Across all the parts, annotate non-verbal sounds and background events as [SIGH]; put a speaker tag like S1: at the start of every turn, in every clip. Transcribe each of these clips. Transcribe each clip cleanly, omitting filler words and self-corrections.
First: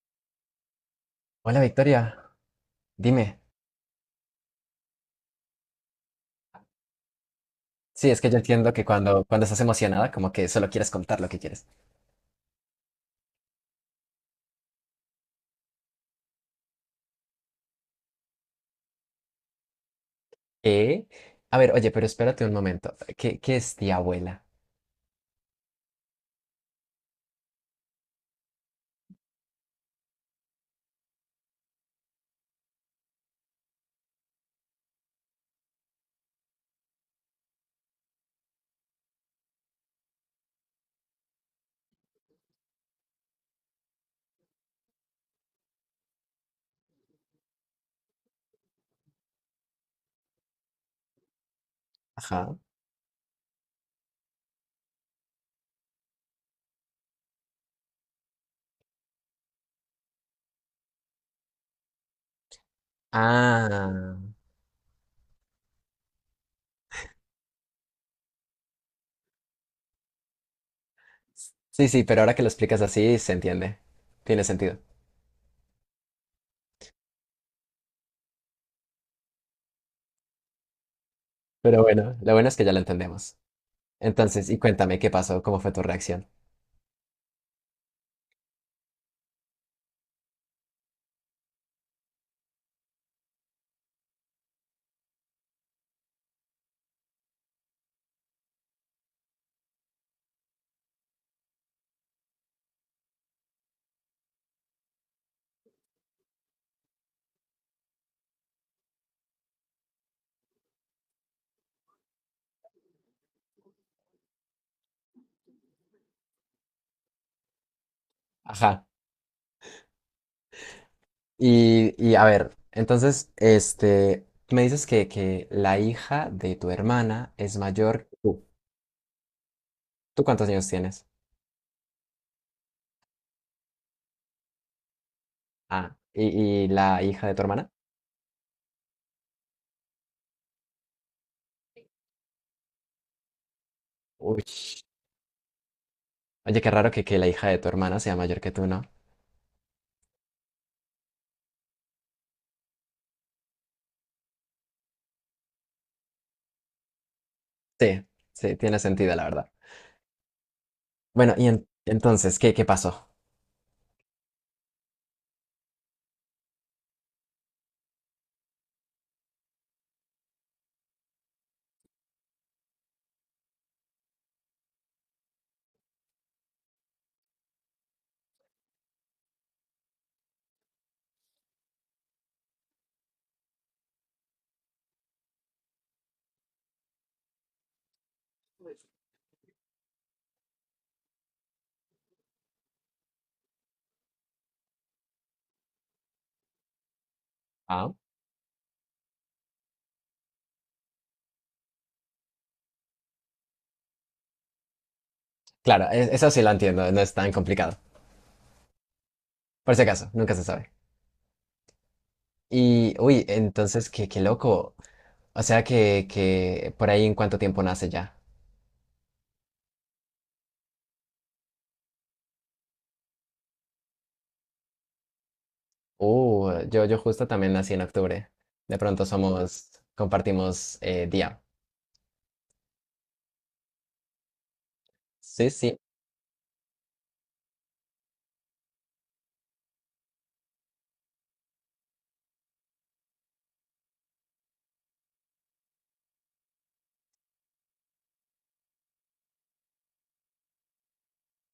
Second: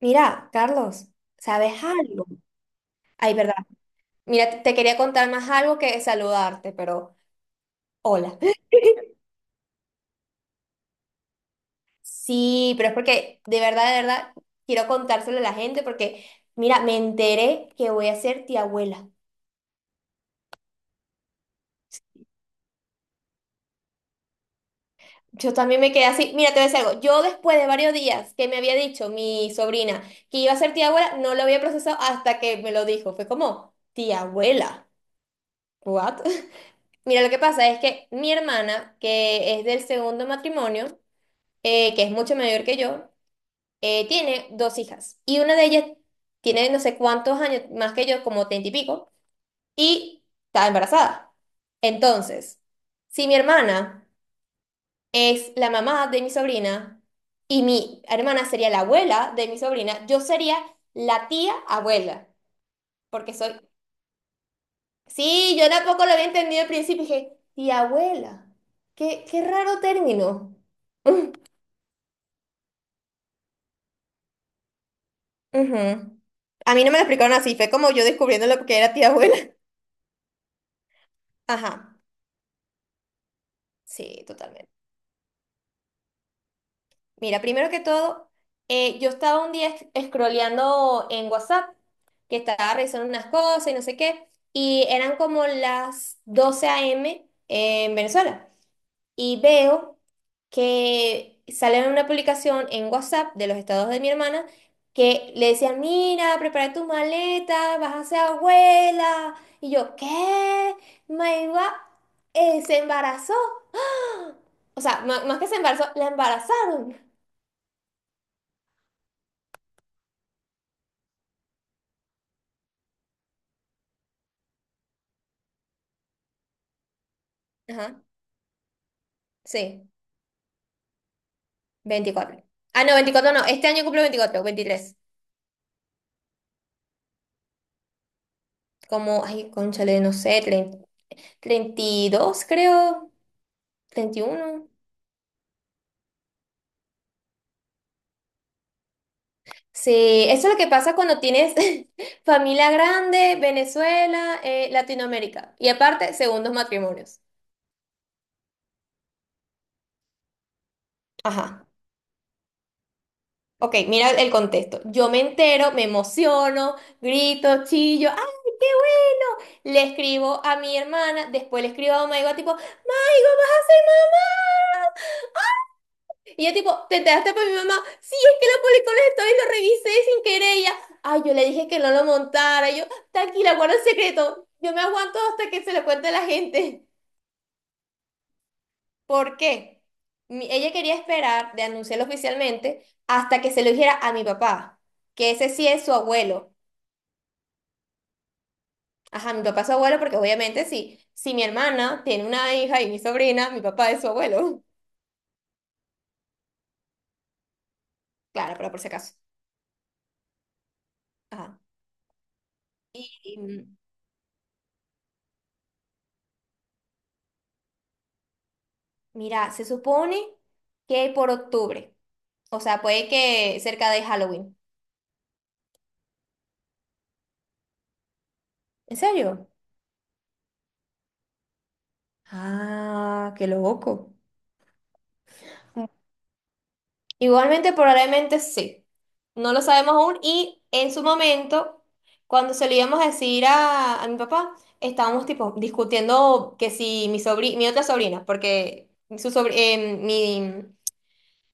S1: Mira, Carlos,
S2: Hola
S1: ¿sabes algo?
S2: Victoria,
S1: Ay,
S2: dime.
S1: verdad. Mira, te quería contar más algo que saludarte, pero
S2: Sí, es que yo
S1: hola.
S2: entiendo que cuando estás emocionada, como que solo quieres contar lo que quieres.
S1: Sí, pero es porque de verdad, quiero contárselo a la gente porque, mira, me enteré que voy a ser tía abuela.
S2: ¿Qué? A ver, oye, pero espérate un momento. ¿Qué es tía abuela?
S1: Yo también me quedé así. Mira, te voy a decir algo. Yo después de varios días que me había dicho mi sobrina que iba a ser tía abuela, no lo había procesado hasta que me lo dijo. Fue como, tía abuela. ¿What? [LAUGHS] Mira, lo que pasa es que mi hermana, que es del segundo matrimonio, que es mucho mayor que yo, tiene dos hijas. Y una de ellas tiene no sé cuántos años más que yo, como 30 y pico, y está embarazada.
S2: Ajá.
S1: Entonces, si mi hermana es la mamá de mi sobrina y mi hermana sería la abuela de mi sobrina, yo sería la tía abuela. Porque soy.
S2: Ah.
S1: Sí, yo tampoco lo había entendido al principio. Dije, tía abuela. Qué, qué raro término. [LAUGHS]
S2: Sí, sí, pero ahora que lo explicas así, se entiende. Tiene sentido.
S1: Ujú. A mí no me lo explicaron así, fue como yo descubriendo lo que era tía abuela. [LAUGHS]
S2: Pero
S1: Ajá,
S2: bueno, lo bueno es que ya lo entendemos.
S1: sí,
S2: Entonces, y
S1: totalmente.
S2: cuéntame, ¿qué pasó? ¿Cómo fue tu reacción?
S1: Mira, primero que todo, yo estaba un día scrolleando en WhatsApp, que estaba revisando unas cosas y no sé qué, y eran como las 12 a.m. en Venezuela. Y veo que sale una publicación en WhatsApp de los estados de mi hermana que le decían, mira, prepara tu maleta, vas a ser abuela. Y yo, ¿qué? Maiva se embarazó. ¡Ah! O sea, más que se embarazó, la embarazaron.
S2: Ajá. Y a ver, entonces, este, me dices que la hija de tu hermana es
S1: Ajá,
S2: mayor que tú.
S1: sí,
S2: ¿Tú cuántos años tienes?
S1: 24. Ah, no, 24 no, este año cumple 24, 23.
S2: Ah, ¿y la hija de tu hermana?
S1: Como, ay, cónchale, no sé, 30, 32 creo, treinta y
S2: Uy,
S1: uno
S2: oye, qué raro que la hija de tu hermana sea mayor que tú, ¿no?
S1: Sí, eso es lo que pasa cuando tienes [LAUGHS] familia grande, Venezuela, Latinoamérica y aparte, segundos matrimonios.
S2: Sí, sí, tiene sentido, la verdad. Bueno, y
S1: Ajá.
S2: en- entonces, ¿qué pasó?
S1: Ok, mira el contexto. Yo me entero, me emociono, grito, chillo, ¡ay, qué bueno! Le escribo a mi hermana, después le escribo a Maigo tipo, ¡Maigo, vas a ser mamá! Y yo tipo, te enteraste por mi mamá, sí, es que lo publicó en las stories, lo revisé sin querer. Y ella, ay, yo le dije que no lo montara. Y yo, tranquila, guarda el secreto. Yo me aguanto hasta que se lo cuente a la gente. ¿Por qué? Ella quería esperar de anunciarlo oficialmente hasta que se lo dijera a mi papá, que ese sí es su abuelo.
S2: Ah,
S1: Ajá, mi papá es su abuelo porque obviamente sí, si mi hermana tiene una hija y mi sobrina, mi papá es su abuelo.
S2: claro, eso sí lo entiendo, no es tan complicado.
S1: Claro, pero por si acaso.
S2: Por si acaso, nunca se sabe.
S1: Ajá.
S2: Y, uy,
S1: Y,
S2: entonces, qué loco. O sea que por ahí en cuánto tiempo nace ya.
S1: mira, se supone que por octubre, o sea, puede que cerca de Halloween.
S2: Yo justo también nací en octubre. De
S1: ¿En
S2: pronto
S1: serio?
S2: somos, compartimos día.
S1: Ah, qué loco.
S2: Sí, sí.
S1: Igualmente, probablemente sí. No lo sabemos aún y en su momento, cuando se lo íbamos a decir a mi papá, estábamos tipo discutiendo que si mi mi otra sobrina, porque su mi.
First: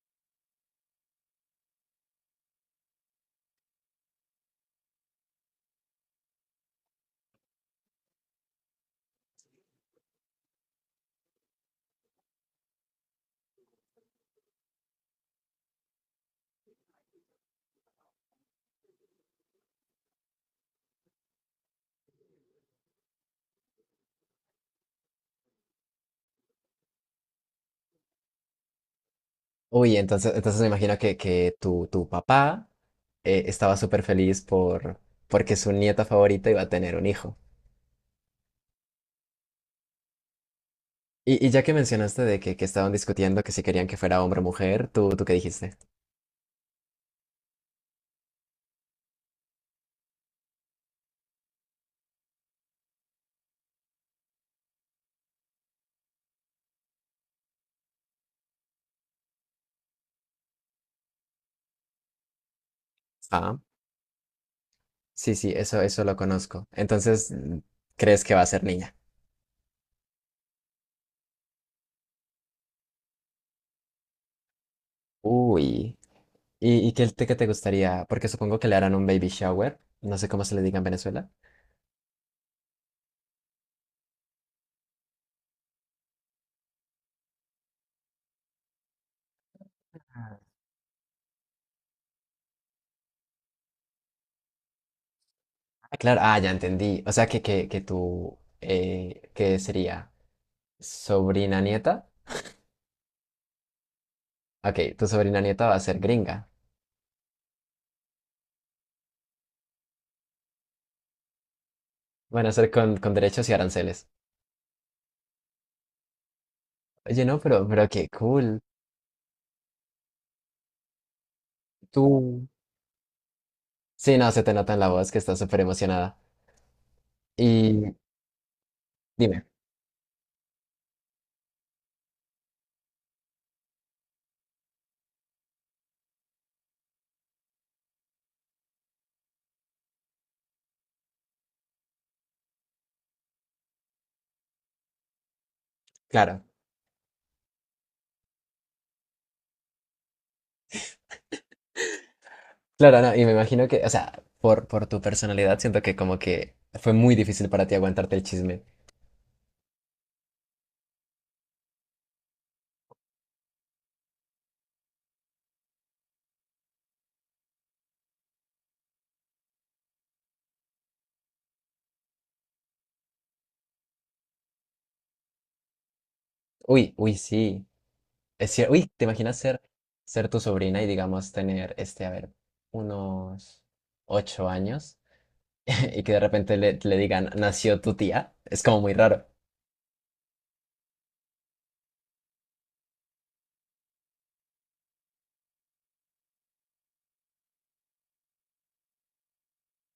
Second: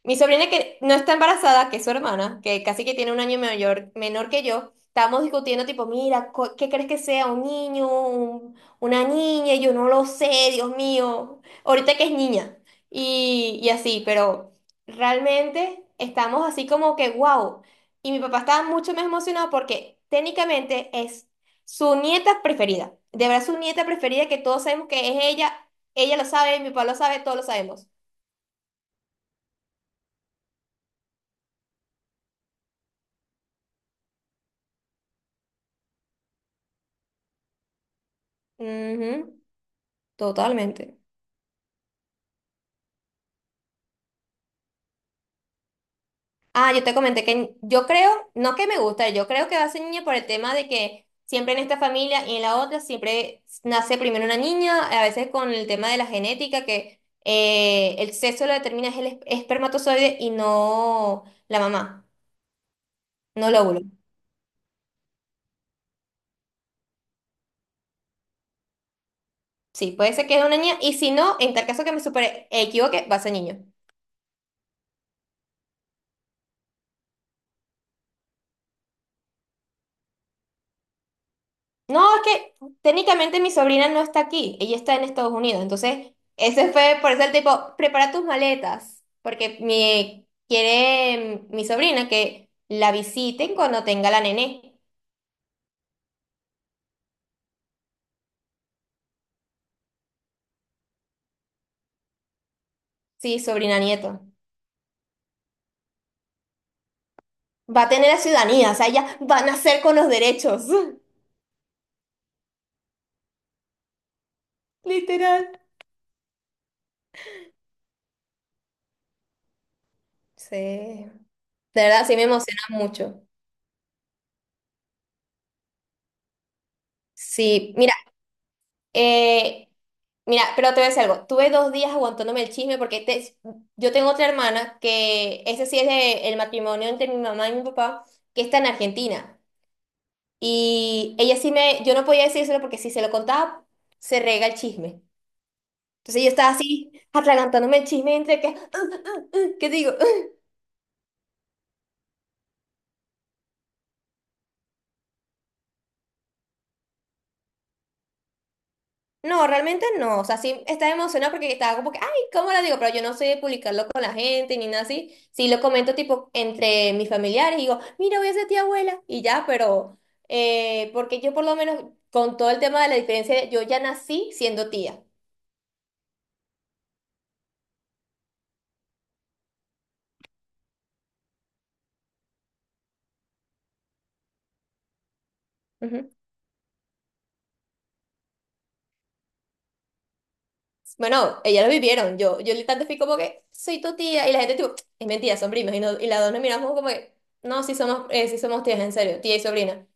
S1: Mi sobrina que no está embarazada, que es su hermana, que casi que tiene un año mayor, menor que yo, estábamos discutiendo tipo, mira, ¿qué crees que sea? ¿Un niño? ¿Una niña? Y yo no lo sé, Dios mío. Ahorita que es niña. Y así, pero realmente estamos así como que, wow. Y mi papá estaba mucho más emocionado porque técnicamente es su nieta preferida. De verdad, su nieta preferida que todos sabemos que es ella. Ella lo sabe, mi papá lo sabe, todos lo sabemos.
S2: Uy, entonces, entonces me imagino que tu papá estaba súper feliz por, porque su nieta favorita iba a tener un hijo.
S1: Ujú, totalmente.
S2: Y ya que mencionaste de que estaban discutiendo que si querían que fuera hombre o mujer, ¿tú qué dijiste?
S1: Ah, yo te comenté que yo creo, no que me gusta, yo creo que va a ser niña por el tema de que siempre en esta familia y en la otra siempre nace primero una niña, a veces con el tema de la genética, que el sexo lo determina es el espermatozoide y no la mamá, no el
S2: Ah,
S1: óvulo.
S2: sí, sí, eso lo conozco. Entonces, mm, ¿crees que va a ser niña?
S1: Sí, puede ser que es una niña y si no, en tal caso que me supere, equivoque, va a ser niño.
S2: Uy. ¿Y qué te gustaría? Porque supongo que le harán un baby shower. No sé cómo se le diga en Venezuela.
S1: No, es que técnicamente mi sobrina no está aquí, ella está en Estados Unidos, entonces ese fue por eso el tipo, prepara tus maletas, porque mi,
S2: Ah,
S1: quiere mi sobrina que la visiten cuando tenga la nené,
S2: claro, ah, ya entendí. O sea, que tu, ¿qué sería? ¿Sobrina nieta?
S1: sí, sobrina nieto.
S2: Ok, tu sobrina nieta va a ser gringa.
S1: Va a tener la ciudadanía, o sea, ella va a nacer con los derechos,
S2: Van a ser con derechos y aranceles.
S1: [LAUGHS] literal.
S2: Oye, no, pero qué cool.
S1: Sí, de verdad, sí me
S2: Tú.
S1: emociona mucho.
S2: Sí, no, se te nota en la voz que estás súper emocionada.
S1: Sí, mira.
S2: Y dime,
S1: Eh, mira, pero te voy a decir algo. Tuve dos días aguantándome el chisme porque yo tengo otra hermana que ese sí es el matrimonio entre mi mamá y mi papá, que está en Argentina. Y ella sí me, yo no podía decírselo porque si se lo contaba, se rega el chisme. Entonces yo
S2: claro.
S1: estaba así, atragantándome el chisme entre que, [LAUGHS] ¿qué digo?
S2: Claro, no, y me imagino que, o sea, por tu personalidad siento que como que fue muy difícil para ti aguantarte el chisme.
S1: No, realmente no. O sea, sí estaba emocionada porque estaba como que, ay, ¿cómo lo digo? Pero yo no sé publicarlo con la gente ni nada así. Sí lo comento tipo entre mis familiares y digo, mira, voy a ser tía abuela y ya, pero porque yo por lo menos con todo el tema de la diferencia, yo ya nací siendo tía.
S2: Uy, uy, sí. Es cierto. Uy, ¿te imaginas ser, ser tu sobrina y digamos tener, este, a ver, unos 8 años [LAUGHS] y
S1: Ujú.
S2: que de repente le, le digan, nació tu tía? Es como muy raro.
S1: Bueno, ellas lo vivieron. Yo literalmente fui como que, soy tu tía. Y la gente tipo, es mentira, son primas. Y, y las dos nos miramos como que, no, sí somos tías, en serio, tía y sobrina.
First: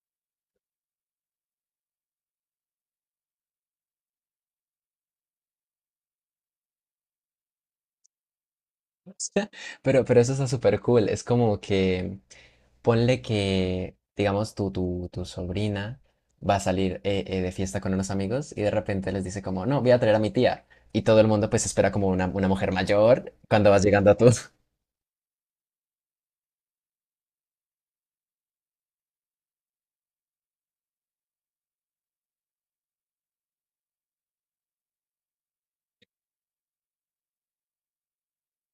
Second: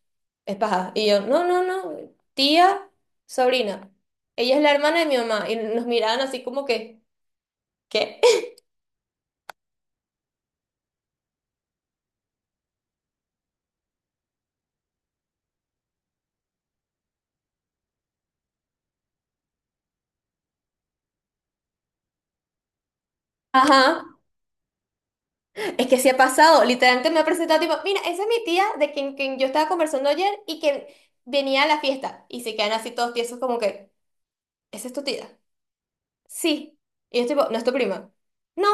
S1: Es paja. Y yo, no, no, no, tía, sobrina. Ella es la hermana de mi mamá. Y nos miraban así como que, ¿qué? [LAUGHS]
S2: [LAUGHS] Pero eso está súper cool. Es como que ponle que, digamos, tu sobrina va a salir de fiesta con unos amigos y de repente les dice como, no, voy a traer a mi tía. Y todo el mundo pues espera como una mujer mayor cuando vas
S1: Ajá,
S2: llegando a tú.
S1: es que sí ha pasado. Literalmente me ha presentado tipo, mira, esa es mi tía de quien yo estaba conversando ayer y que venía a la fiesta. Y se quedan así todos tiesos como que, ¿esa es tu tía? Sí. Y yo tipo, ¿no es tu prima? No,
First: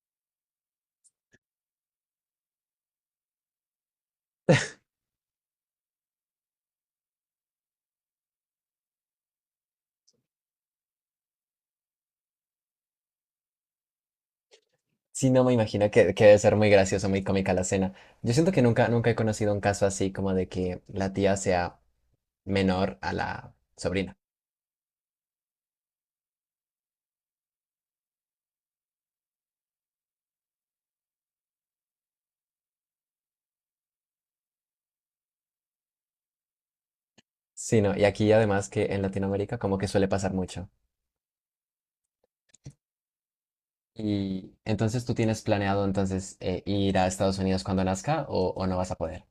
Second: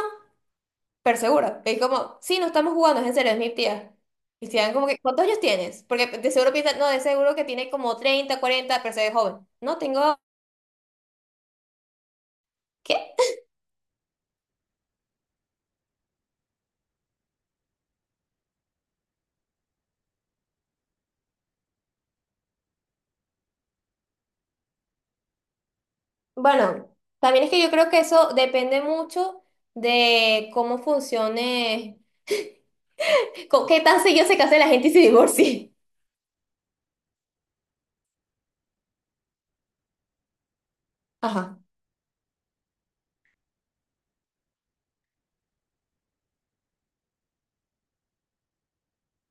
S1: pero seguro. Y como, sí, no estamos jugando, es en serio, es mi tía. Y se dan como que, ¿cuántos años tienes? Porque de seguro piensan, no, de seguro que tiene como 30, 40 pero se ve joven. No, tengo... ¿Qué?
S2: Sí, no me imagino que debe ser muy gracioso, muy cómica la escena. Yo siento que nunca, nunca he conocido un caso así como de que la tía sea menor a la sobrina.
S1: Bueno, también es que yo creo que eso depende mucho de cómo funcione, qué tan seguido se case la gente y se divorcie.
S2: Sí, no, y aquí además que en Latinoamérica como que suele pasar mucho.
S1: Ajá.
S2: Y entonces tú tienes planeado entonces ir a Estados Unidos cuando nazca o no vas a poder.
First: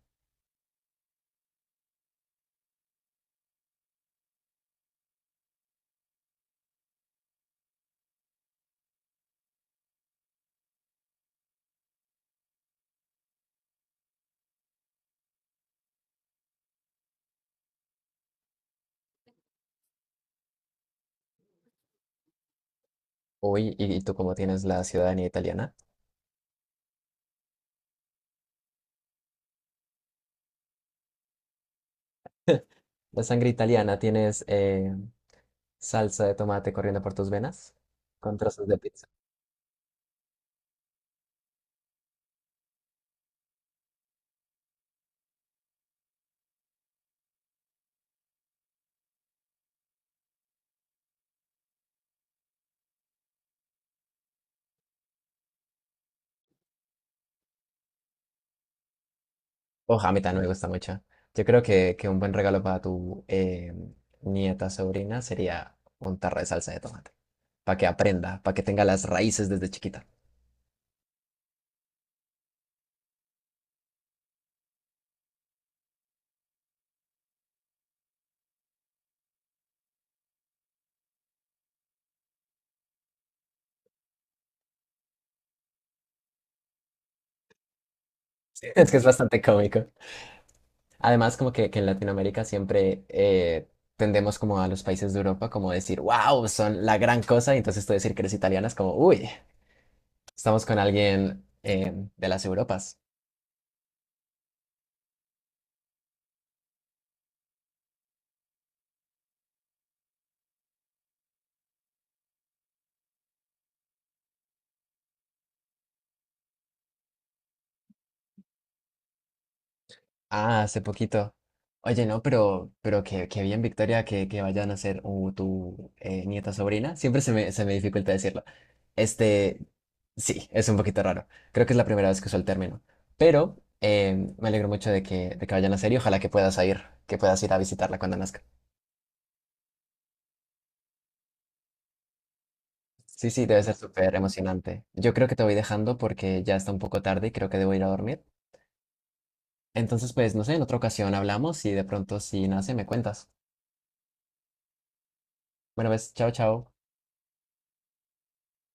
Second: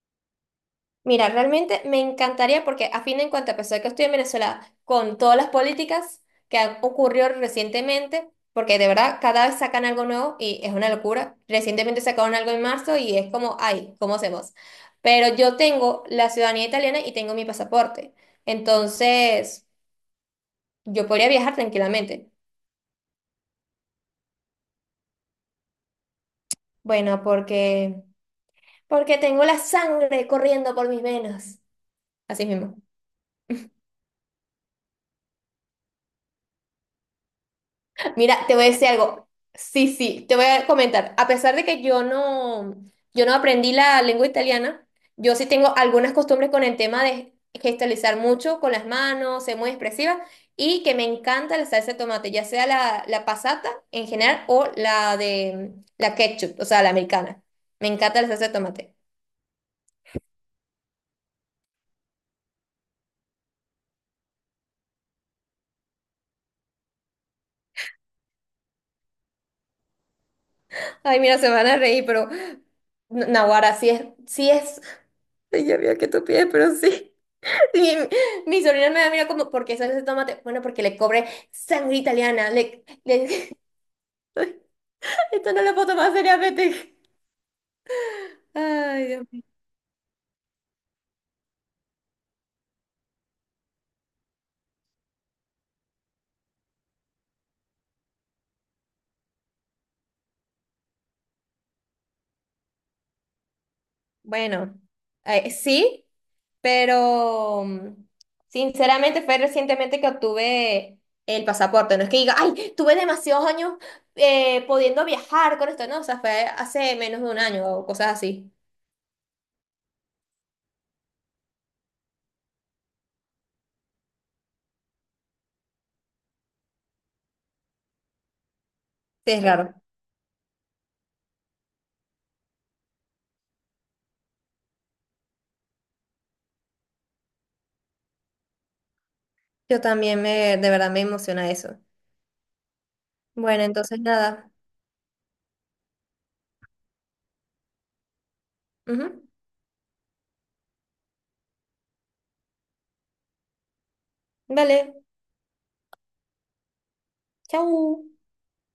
S1: Mira, realmente me encantaría porque a fin de cuentas, a pesar de que estoy en Venezuela, con todas las políticas que han ocurrido recientemente, porque de verdad cada vez sacan algo nuevo y es una locura. Recientemente sacaron algo en marzo y es como, ay, ¿cómo hacemos? Pero yo tengo la ciudadanía italiana y tengo mi pasaporte. Entonces, yo podría viajar tranquilamente.
S2: Uy, y tú cómo tienes la ciudadanía italiana,
S1: Bueno, porque, porque tengo la sangre corriendo por mis venas. Así mismo.
S2: la sangre italiana, tienes salsa de tomate corriendo por tus venas con
S1: Mira, te voy
S2: trozos
S1: a
S2: de
S1: decir
S2: pizza.
S1: algo. Sí, sí, te voy a comentar. A pesar de que yo no, yo no aprendí la lengua italiana, yo sí tengo algunas costumbres con el tema de gestualizar mucho con las manos, ser muy expresiva y que me encanta la salsa de tomate, ya sea la, la passata en general o la de la ketchup, o sea, la americana. Me encanta la salsa de tomate.
S2: Oh, a mí también me gusta mucho. Yo creo que un buen regalo para tu nieta, sobrina, sería un tarro de salsa de tomate. Para que aprenda, para que tenga las raíces desde chiquita. [LAUGHS]
S1: Ay, mira, se van a reír, pero... Naguará, sí es, sí es. Ya veo que tú pides, pero sí. [LAUGHS] Mi, mi sobrina me mira como, ¿por qué sale ese tomate? Bueno, porque le cobré sangre italiana. Le, [LAUGHS] esto no lo puedo tomar seriamente.
S2: Es que es
S1: Ay, Dios
S2: bastante
S1: mío.
S2: cómico. Además, como que en Latinoamérica siempre tendemos como a los países de Europa como decir, wow, son la gran cosa. Y entonces tú decir que eres italiana es como, uy, estamos con alguien de las Europas.
S1: Bueno, sí, pero sinceramente fue recientemente que obtuve el pasaporte. No es que diga, ay, tuve demasiados años pudiendo viajar con esto, no, o sea, fue hace menos de un año o cosas así.
S2: Ah, hace poquito. Oye, no, pero que bien, Victoria, que vayan a ser tu nieta sobrina. Siempre se me dificulta decirlo.
S1: Sí, es
S2: Este,
S1: raro.
S2: sí, es un poquito raro. Creo que es la primera vez que uso el término. Pero me alegro mucho de que vayan a ser y ojalá que puedas ir a visitarla cuando nazca.
S1: Yo también me, de verdad me emociona eso.
S2: Sí, sí, debe
S1: Bueno,
S2: ser
S1: entonces
S2: súper
S1: nada.
S2: emocionante. Yo creo que te voy dejando porque ya está un poco tarde y creo que debo ir a dormir.
S1: Ujú.
S2: Entonces, pues, no sé, en otra ocasión hablamos y de pronto si nace me cuentas.
S1: Dale,
S2: Bueno, ves, chao, chao.
S1: chau.